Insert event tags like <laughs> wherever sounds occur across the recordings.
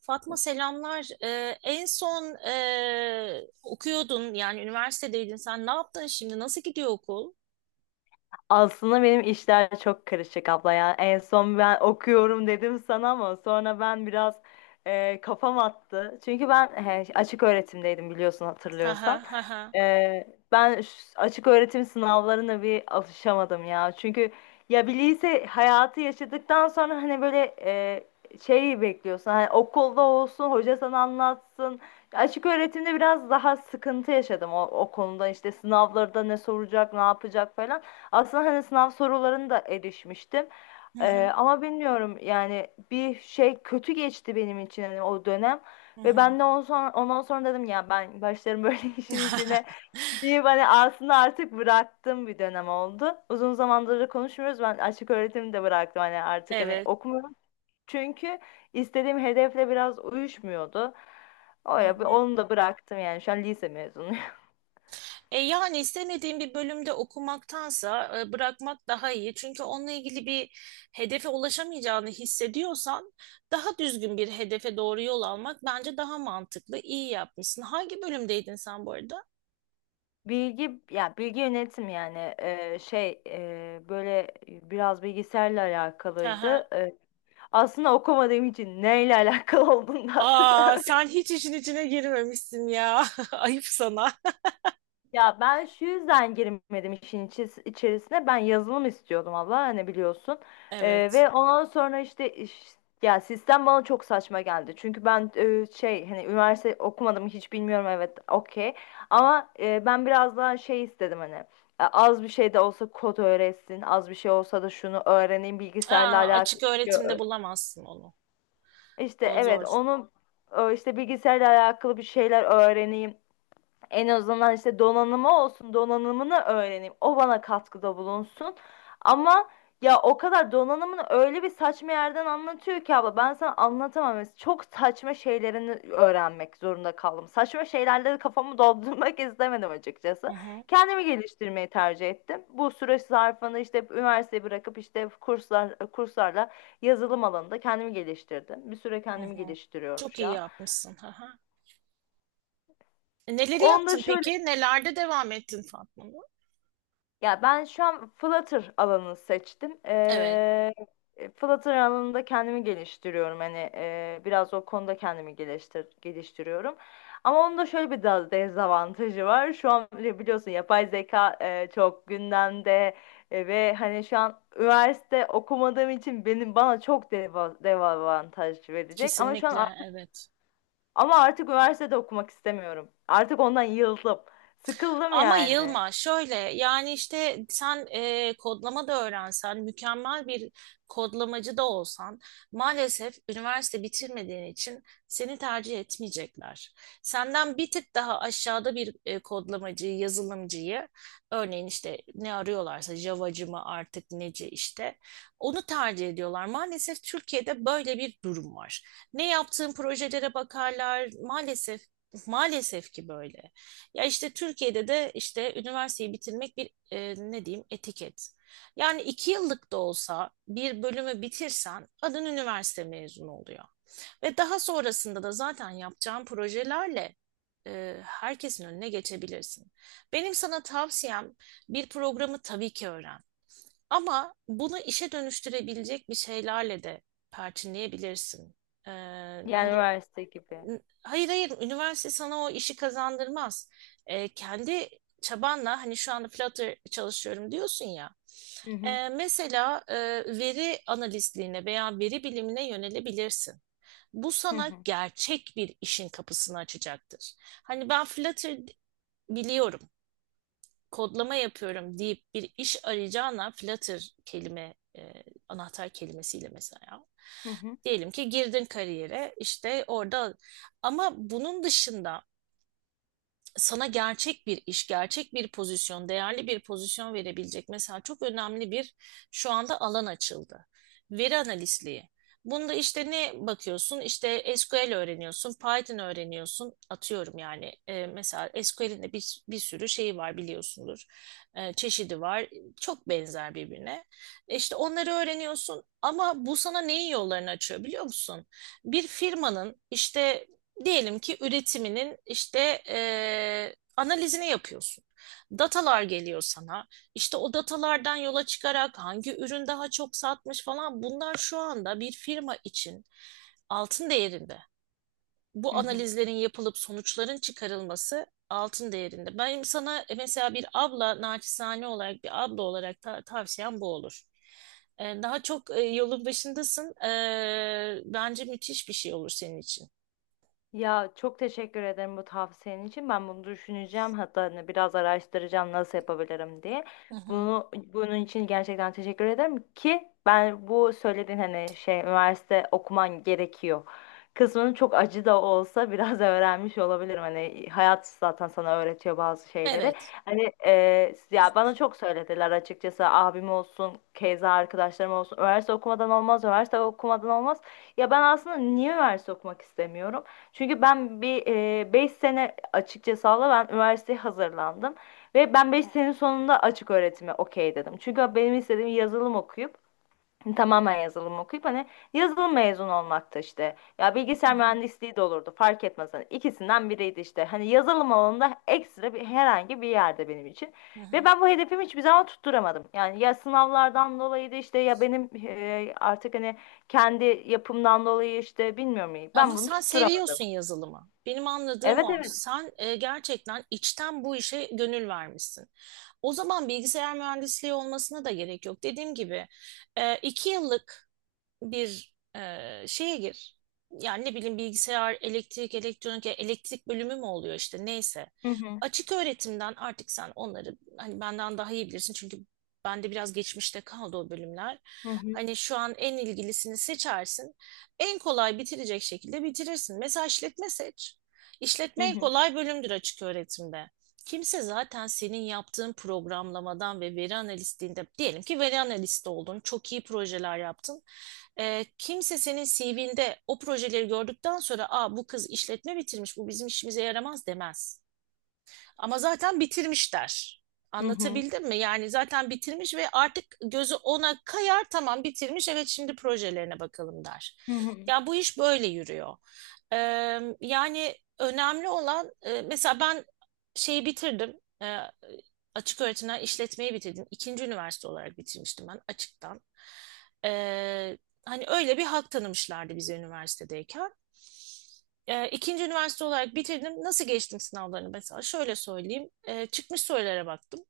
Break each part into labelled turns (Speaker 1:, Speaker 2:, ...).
Speaker 1: Fatma selamlar. Okuyordun yani üniversitedeydin sen. Ne yaptın şimdi? Nasıl gidiyor okul?
Speaker 2: Aslında benim işler çok karışık abla ya. En son ben okuyorum dedim sana ama sonra ben biraz kafam attı. Çünkü ben he, açık öğretimdeydim biliyorsun
Speaker 1: Ha ha
Speaker 2: hatırlıyorsan.
Speaker 1: ha ha.
Speaker 2: Ee, açık öğretim sınavlarına bir alışamadım ya. Çünkü ya bir lise hayatı yaşadıktan sonra hani böyle şey bekliyorsun. Hani okulda olsun, hoca sana anlatsın. Açık öğretimde biraz daha sıkıntı yaşadım o konuda. İşte sınavlarda ne soracak, ne yapacak falan. Aslında hani sınav sorularını da erişmiştim.
Speaker 1: Hı hı,
Speaker 2: Ama bilmiyorum yani bir şey kötü geçti benim için hani o dönem
Speaker 1: hı
Speaker 2: ve
Speaker 1: hı.
Speaker 2: ben de ondan sonra dedim ya ben başlarım böyle <laughs> işin içine
Speaker 1: <laughs>
Speaker 2: deyip hani aslında artık bıraktığım bir dönem oldu. Uzun zamandır da konuşmuyoruz, ben açık öğretimi de bıraktım hani artık hani
Speaker 1: Evet.
Speaker 2: okumuyorum çünkü istediğim hedefle biraz uyuşmuyordu. O
Speaker 1: Hı
Speaker 2: ya
Speaker 1: hı.
Speaker 2: onu da bıraktım yani şu an lise mezunuyum. <laughs>
Speaker 1: Yani istemediğin bir bölümde okumaktansa bırakmak daha iyi. Çünkü onunla ilgili bir hedefe ulaşamayacağını hissediyorsan daha düzgün bir hedefe doğru yol almak bence daha mantıklı. İyi yapmışsın. Hangi bölümdeydin sen bu arada?
Speaker 2: Bilgi ya bilgi yönetim yani şey böyle biraz bilgisayarla
Speaker 1: Hı hı.
Speaker 2: alakalıydı. Aslında okumadığım için neyle <laughs> alakalı olduğunu da
Speaker 1: Aa,
Speaker 2: hatırlamıyorum.
Speaker 1: sen hiç işin içine girmemişsin ya. <laughs> Ayıp sana.
Speaker 2: Ya ben şu yüzden girmedim içerisine. Ben yazılım istiyordum abla hani biliyorsun.
Speaker 1: Evet.
Speaker 2: Ve ondan sonra işte, ya sistem bana çok saçma geldi. Çünkü ben şey hani üniversite okumadım hiç bilmiyorum, evet okey. Ama ben biraz daha şey istedim hani. Az bir şey de olsa kod öğretsin, az bir şey olsa da şunu öğreneyim, bilgisayarla
Speaker 1: Aa, açık
Speaker 2: alakalı bir şey.
Speaker 1: öğretimde bulamazsın onu.
Speaker 2: İşte
Speaker 1: O
Speaker 2: evet
Speaker 1: zor.
Speaker 2: onu işte bilgisayarla alakalı bir şeyler öğreneyim. En azından işte donanımı olsun, donanımını öğreneyim. O bana katkıda bulunsun. Ama ya o kadar donanımını öyle bir saçma yerden anlatıyor ki abla, ben sana anlatamam. Mesela çok saçma şeylerini öğrenmek zorunda kaldım. Saçma şeylerle de kafamı doldurmak <laughs> istemedim
Speaker 1: Hı
Speaker 2: açıkçası.
Speaker 1: hı,
Speaker 2: Kendimi geliştirmeyi tercih ettim. Bu süreç zarfında işte üniversiteyi bırakıp işte kurslarla yazılım alanında kendimi geliştirdim. Bir süre
Speaker 1: hı
Speaker 2: kendimi
Speaker 1: hı.
Speaker 2: geliştiriyorum
Speaker 1: Çok
Speaker 2: şu
Speaker 1: iyi
Speaker 2: an.
Speaker 1: yapmışsın. Hı hı. Neleri
Speaker 2: Onda
Speaker 1: yaptın peki?
Speaker 2: şöyle,
Speaker 1: Nelerde devam ettin Fatma?
Speaker 2: ya ben şu an Flutter alanını seçtim.
Speaker 1: Evet.
Speaker 2: Flutter alanında kendimi geliştiriyorum. Hani biraz o konuda kendimi geliştir geliştiriyorum. Ama onun da şöyle bir dezavantajı var. Şu an bile biliyorsun yapay zeka çok gündemde. Ve hani şu an üniversite okumadığım için benim bana çok dezavantaj verecek. Ama
Speaker 1: Kesinlikle. Evet.
Speaker 2: ama artık üniversitede okumak istemiyorum. Artık ondan yıldım. Sıkıldım
Speaker 1: Ama
Speaker 2: yani.
Speaker 1: yılma, şöyle yani işte sen kodlama da öğrensen, mükemmel bir kodlamacı da olsan maalesef üniversite bitirmediğin için seni tercih etmeyecekler. Senden bir tık daha aşağıda bir kodlamacıyı, yazılımcıyı örneğin işte ne arıyorlarsa Java'cı mı artık neci işte onu tercih ediyorlar. Maalesef Türkiye'de böyle bir durum var. Ne yaptığın projelere bakarlar maalesef maalesef ki böyle. Ya işte Türkiye'de de işte üniversiteyi bitirmek bir ne diyeyim etiket. Yani iki yıllık da olsa bir bölümü bitirsen adın üniversite mezunu oluyor. Ve daha sonrasında da zaten yapacağın projelerle herkesin önüne geçebilirsin. Benim sana tavsiyem bir programı tabii ki öğren. Ama bunu işe dönüştürebilecek bir şeylerle de perçinleyebilirsin. E,
Speaker 2: Yani
Speaker 1: hani
Speaker 2: üniversite gibi.
Speaker 1: Hayır hayır, üniversite sana o işi kazandırmaz. Kendi çabanla hani şu anda Flutter çalışıyorum diyorsun ya.
Speaker 2: Hı hı.
Speaker 1: Mesela, veri analistliğine veya veri bilimine yönelebilirsin. Bu
Speaker 2: Hı
Speaker 1: sana
Speaker 2: hı.
Speaker 1: gerçek bir işin kapısını açacaktır. Hani ben Flutter biliyorum, kodlama yapıyorum deyip bir iş arayacağına Flutter anahtar kelimesiyle mesela.
Speaker 2: Hı hı.
Speaker 1: Diyelim ki girdin kariyere işte orada, ama bunun dışında sana gerçek bir iş, gerçek bir pozisyon, değerli bir pozisyon verebilecek mesela çok önemli bir şu anda alan açıldı. Veri analistliği. Bunda işte ne bakıyorsun? İşte SQL öğreniyorsun, Python öğreniyorsun. Atıyorum yani mesela SQL'in de bir sürü şeyi var biliyorsundur. Çeşidi var. Çok benzer birbirine. İşte onları öğreniyorsun ama bu sana neyin yollarını açıyor biliyor musun? Bir firmanın işte, diyelim ki üretiminin işte analizini yapıyorsun. Datalar geliyor sana. İşte o datalardan yola çıkarak hangi ürün daha çok satmış falan, bunlar şu anda bir firma için altın değerinde. Bu
Speaker 2: Hı hı.
Speaker 1: analizlerin yapılıp sonuçların çıkarılması altın değerinde. Benim sana mesela bir abla, naçizane olarak bir abla olarak tavsiyem bu olur. Daha çok yolun başındasın. Bence müthiş bir şey olur senin için.
Speaker 2: Ya çok teşekkür ederim bu tavsiyen için. Ben bunu düşüneceğim. Hatta hani biraz araştıracağım nasıl yapabilirim diye.
Speaker 1: Hı hı.
Speaker 2: Bunun için gerçekten teşekkür ederim ki ben bu söylediğin hani şey üniversite okuman gerekiyor kısmını çok acı da olsa biraz <laughs> öğrenmiş olabilirim. Hani hayat zaten sana öğretiyor bazı şeyleri.
Speaker 1: Evet.
Speaker 2: Hani ya bana çok söylediler açıkçası, abim olsun, keza arkadaşlarım olsun. Üniversite okumadan olmaz, üniversite okumadan olmaz. Ya ben aslında niye üniversite okumak istemiyorum? Çünkü ben bir 5 sene açıkça sağla ben üniversiteye hazırlandım. Ve ben 5 senenin sonunda açık öğretime okey dedim. Çünkü benim istediğim yazılım okuyup tamamen yazılım okuyup hani yazılım mezunu olmakta işte. Ya
Speaker 1: Hı
Speaker 2: bilgisayar
Speaker 1: hı,
Speaker 2: mühendisliği de olurdu, fark etmez. Hani ikisinden biriydi işte. Hani yazılım alanında ekstra bir herhangi bir yerde benim için.
Speaker 1: hı
Speaker 2: Ve
Speaker 1: hı.
Speaker 2: ben bu hedefimi hiçbir zaman tutturamadım. Yani ya sınavlardan dolayıydı işte ya benim artık hani kendi yapımdan dolayı işte bilmiyorum,
Speaker 1: Ama
Speaker 2: ben bunu
Speaker 1: sen
Speaker 2: tutturamadım.
Speaker 1: seviyorsun yazılımı. Benim anladığım
Speaker 2: Evet,
Speaker 1: o.
Speaker 2: evet.
Speaker 1: Sen gerçekten içten bu işe gönül vermişsin. O zaman bilgisayar mühendisliği olmasına da gerek yok. Dediğim gibi iki yıllık bir şeye gir. Yani ne bileyim bilgisayar, elektrik, elektronik, elektrik bölümü mü oluyor işte neyse.
Speaker 2: Hı hı,
Speaker 1: Açık öğretimden artık sen onları hani benden daha iyi bilirsin çünkü bende biraz geçmişte kaldı o bölümler.
Speaker 2: hı hı,
Speaker 1: Hani şu an en ilgilisini seçersin. En kolay bitirecek şekilde bitirirsin. Mesela işletme seç.
Speaker 2: hı
Speaker 1: İşletme en
Speaker 2: hı,
Speaker 1: kolay bölümdür açık öğretimde. Kimse zaten senin yaptığın programlamadan ve veri analistliğinde diyelim ki veri analisti oldun, çok iyi projeler yaptın. Kimse senin CV'nde o projeleri gördükten sonra, aa, bu kız işletme bitirmiş bu bizim işimize yaramaz demez. Ama zaten bitirmişler.
Speaker 2: hı hı,
Speaker 1: Anlatabildim mi? Yani zaten bitirmiş ve artık gözü ona kayar, tamam bitirmiş evet, şimdi projelerine bakalım der.
Speaker 2: hı hı.
Speaker 1: Ya bu iş böyle yürüyor. Ee, Yani önemli olan mesela ben şeyi bitirdim. Ee, Açık öğretimden işletmeyi bitirdim. İkinci üniversite olarak bitirmiştim ben açıktan. Ee, Hani öyle bir hak tanımışlardı bize üniversitedeyken. İkinci üniversite olarak bitirdim. Nasıl geçtim sınavlarını mesela? Şöyle söyleyeyim. Çıkmış sorulara baktım.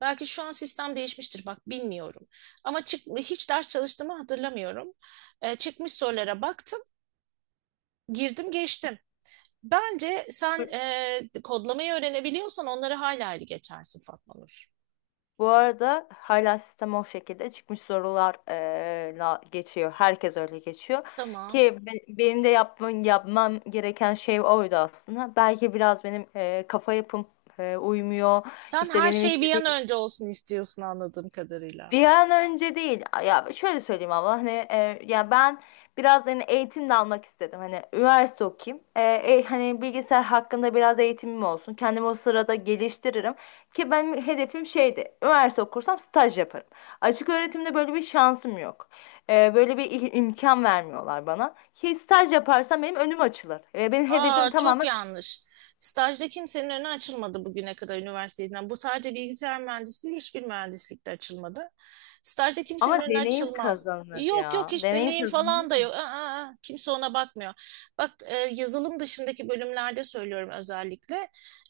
Speaker 1: Belki şu an sistem değişmiştir bak bilmiyorum. Ama hiç ders çalıştığımı hatırlamıyorum. Çıkmış sorulara baktım. Girdim geçtim. Bence sen kodlamayı öğrenebiliyorsan onları hala iyi geçersin Fatma Nur.
Speaker 2: Bu arada hala sistem o şekilde çıkmış sorular la geçiyor. Herkes öyle geçiyor.
Speaker 1: Tamam.
Speaker 2: Ki benim de yapmam gereken şey oydu aslında. Belki biraz benim kafa yapım uymuyor.
Speaker 1: Sen
Speaker 2: İşte
Speaker 1: her
Speaker 2: benim
Speaker 1: şey bir an
Speaker 2: istediğim
Speaker 1: önce olsun istiyorsun anladığım kadarıyla.
Speaker 2: bir an önce değil. Ya şöyle söyleyeyim ama hani ya ben biraz hani eğitim de almak istedim. Hani üniversite okuyayım. Hani bilgisayar hakkında biraz eğitimim olsun. Kendimi o sırada geliştiririm. Ki benim hedefim şeydi. Üniversite okursam staj yaparım. Açık öğretimde böyle bir şansım yok. Böyle bir imkan vermiyorlar bana. Ki staj yaparsam benim önüm açılır. Benim
Speaker 1: Aa,
Speaker 2: hedefim
Speaker 1: çok
Speaker 2: tamamen,
Speaker 1: yanlış. Stajda kimsenin önü açılmadı bugüne kadar üniversiteden. Bu sadece bilgisayar mühendisliği, hiçbir mühendislikte açılmadı. Stajda kimsenin
Speaker 2: ama
Speaker 1: önü
Speaker 2: deneyim
Speaker 1: açılmaz.
Speaker 2: kazanılır
Speaker 1: Yok yok,
Speaker 2: ya.
Speaker 1: hiç
Speaker 2: Deneyim
Speaker 1: deneyim falan da
Speaker 2: kazanılıyor.
Speaker 1: yok. Aa, aa, kimse ona bakmıyor. Bak, yazılım dışındaki bölümlerde söylüyorum özellikle.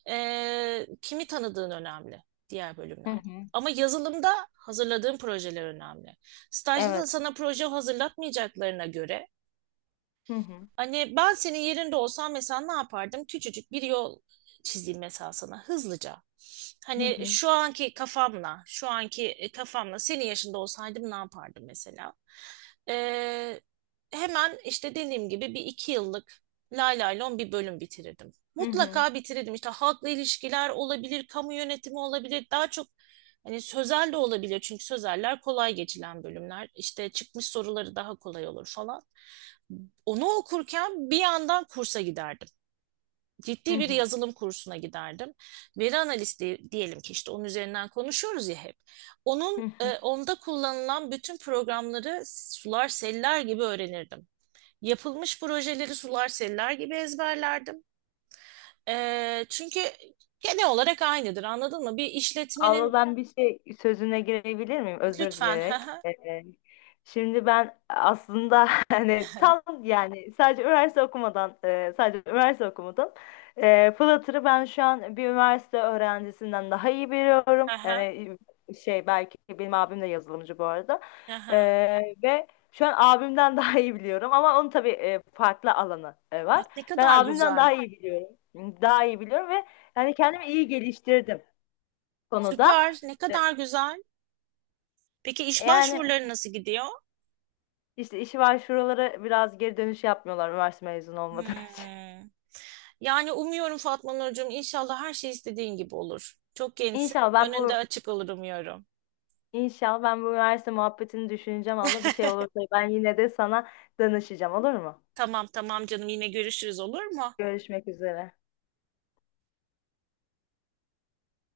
Speaker 1: Kimi tanıdığın önemli diğer
Speaker 2: Hı
Speaker 1: bölümlerde.
Speaker 2: hı.
Speaker 1: Ama yazılımda hazırladığın projeler önemli. Stajda da
Speaker 2: Evet.
Speaker 1: sana proje hazırlatmayacaklarına göre,
Speaker 2: Hı hı.
Speaker 1: hani ben senin yerinde olsam mesela ne yapardım? Küçücük bir yol çizeyim mesela sana hızlıca.
Speaker 2: Hı
Speaker 1: Hani
Speaker 2: hı.
Speaker 1: şu anki kafamla, şu anki kafamla senin yaşında olsaydım ne yapardım mesela? Ee, Hemen işte dediğim gibi bir iki yıllık lay lay lon bir bölüm bitirirdim.
Speaker 2: Hı hı.
Speaker 1: Mutlaka bitirirdim. İşte halkla ilişkiler olabilir, kamu yönetimi olabilir. Daha çok hani sözel de olabilir. Çünkü sözeller kolay geçilen bölümler. İşte çıkmış soruları daha kolay olur falan. Onu okurken bir yandan kursa giderdim.
Speaker 2: Hı
Speaker 1: Ciddi bir
Speaker 2: hı.
Speaker 1: yazılım kursuna giderdim. Veri analisti diyelim ki işte onun üzerinden konuşuyoruz ya hep.
Speaker 2: Hı hı.
Speaker 1: Onda kullanılan bütün programları sular seller gibi öğrenirdim. Yapılmış projeleri sular seller gibi ezberlerdim. Çünkü genel olarak aynıdır anladın mı? Bir
Speaker 2: Abla
Speaker 1: işletmenin
Speaker 2: ben bir şey sözüne girebilir miyim? Özür
Speaker 1: lütfen ha
Speaker 2: dileyerek.
Speaker 1: ha
Speaker 2: Şimdi ben aslında <laughs> hani tam yani sadece üniversite okumadan sadece üniversite okumadım. E, Flutter'ı ben şu an bir üniversite öğrencisinden daha iyi
Speaker 1: ha
Speaker 2: biliyorum.
Speaker 1: ha
Speaker 2: Yani şey, belki benim abim de yazılımcı bu arada.
Speaker 1: ha
Speaker 2: E,
Speaker 1: ha.
Speaker 2: ve şu an abimden <laughs> daha iyi biliyorum, ama onun tabii farklı alanı var.
Speaker 1: Bak ne
Speaker 2: Ben
Speaker 1: kadar
Speaker 2: abimden
Speaker 1: güzel.
Speaker 2: daha iyi biliyorum. Daha iyi biliyorum ve yani kendimi iyi geliştirdim konuda.
Speaker 1: Süper, ne
Speaker 2: E,
Speaker 1: kadar güzel. Peki iş
Speaker 2: Yani
Speaker 1: başvuruları nasıl gidiyor?
Speaker 2: işte işi var, şuralara biraz geri dönüş yapmıyorlar üniversite mezunu olmadığım için.
Speaker 1: Hmm. Yani umuyorum Fatma Nurcuğum inşallah her şey istediğin gibi olur. Çok
Speaker 2: <laughs>
Speaker 1: gençsin.
Speaker 2: İnşallah ben
Speaker 1: Önünde
Speaker 2: bu,
Speaker 1: açık olur umuyorum.
Speaker 2: inşallah ben bu üniversite muhabbetini düşüneceğim abla. Bir şey
Speaker 1: <laughs>
Speaker 2: olursa ben yine de sana danışacağım, olur mu?
Speaker 1: Tamam tamam canım, yine görüşürüz olur mu?
Speaker 2: Görüşmek üzere.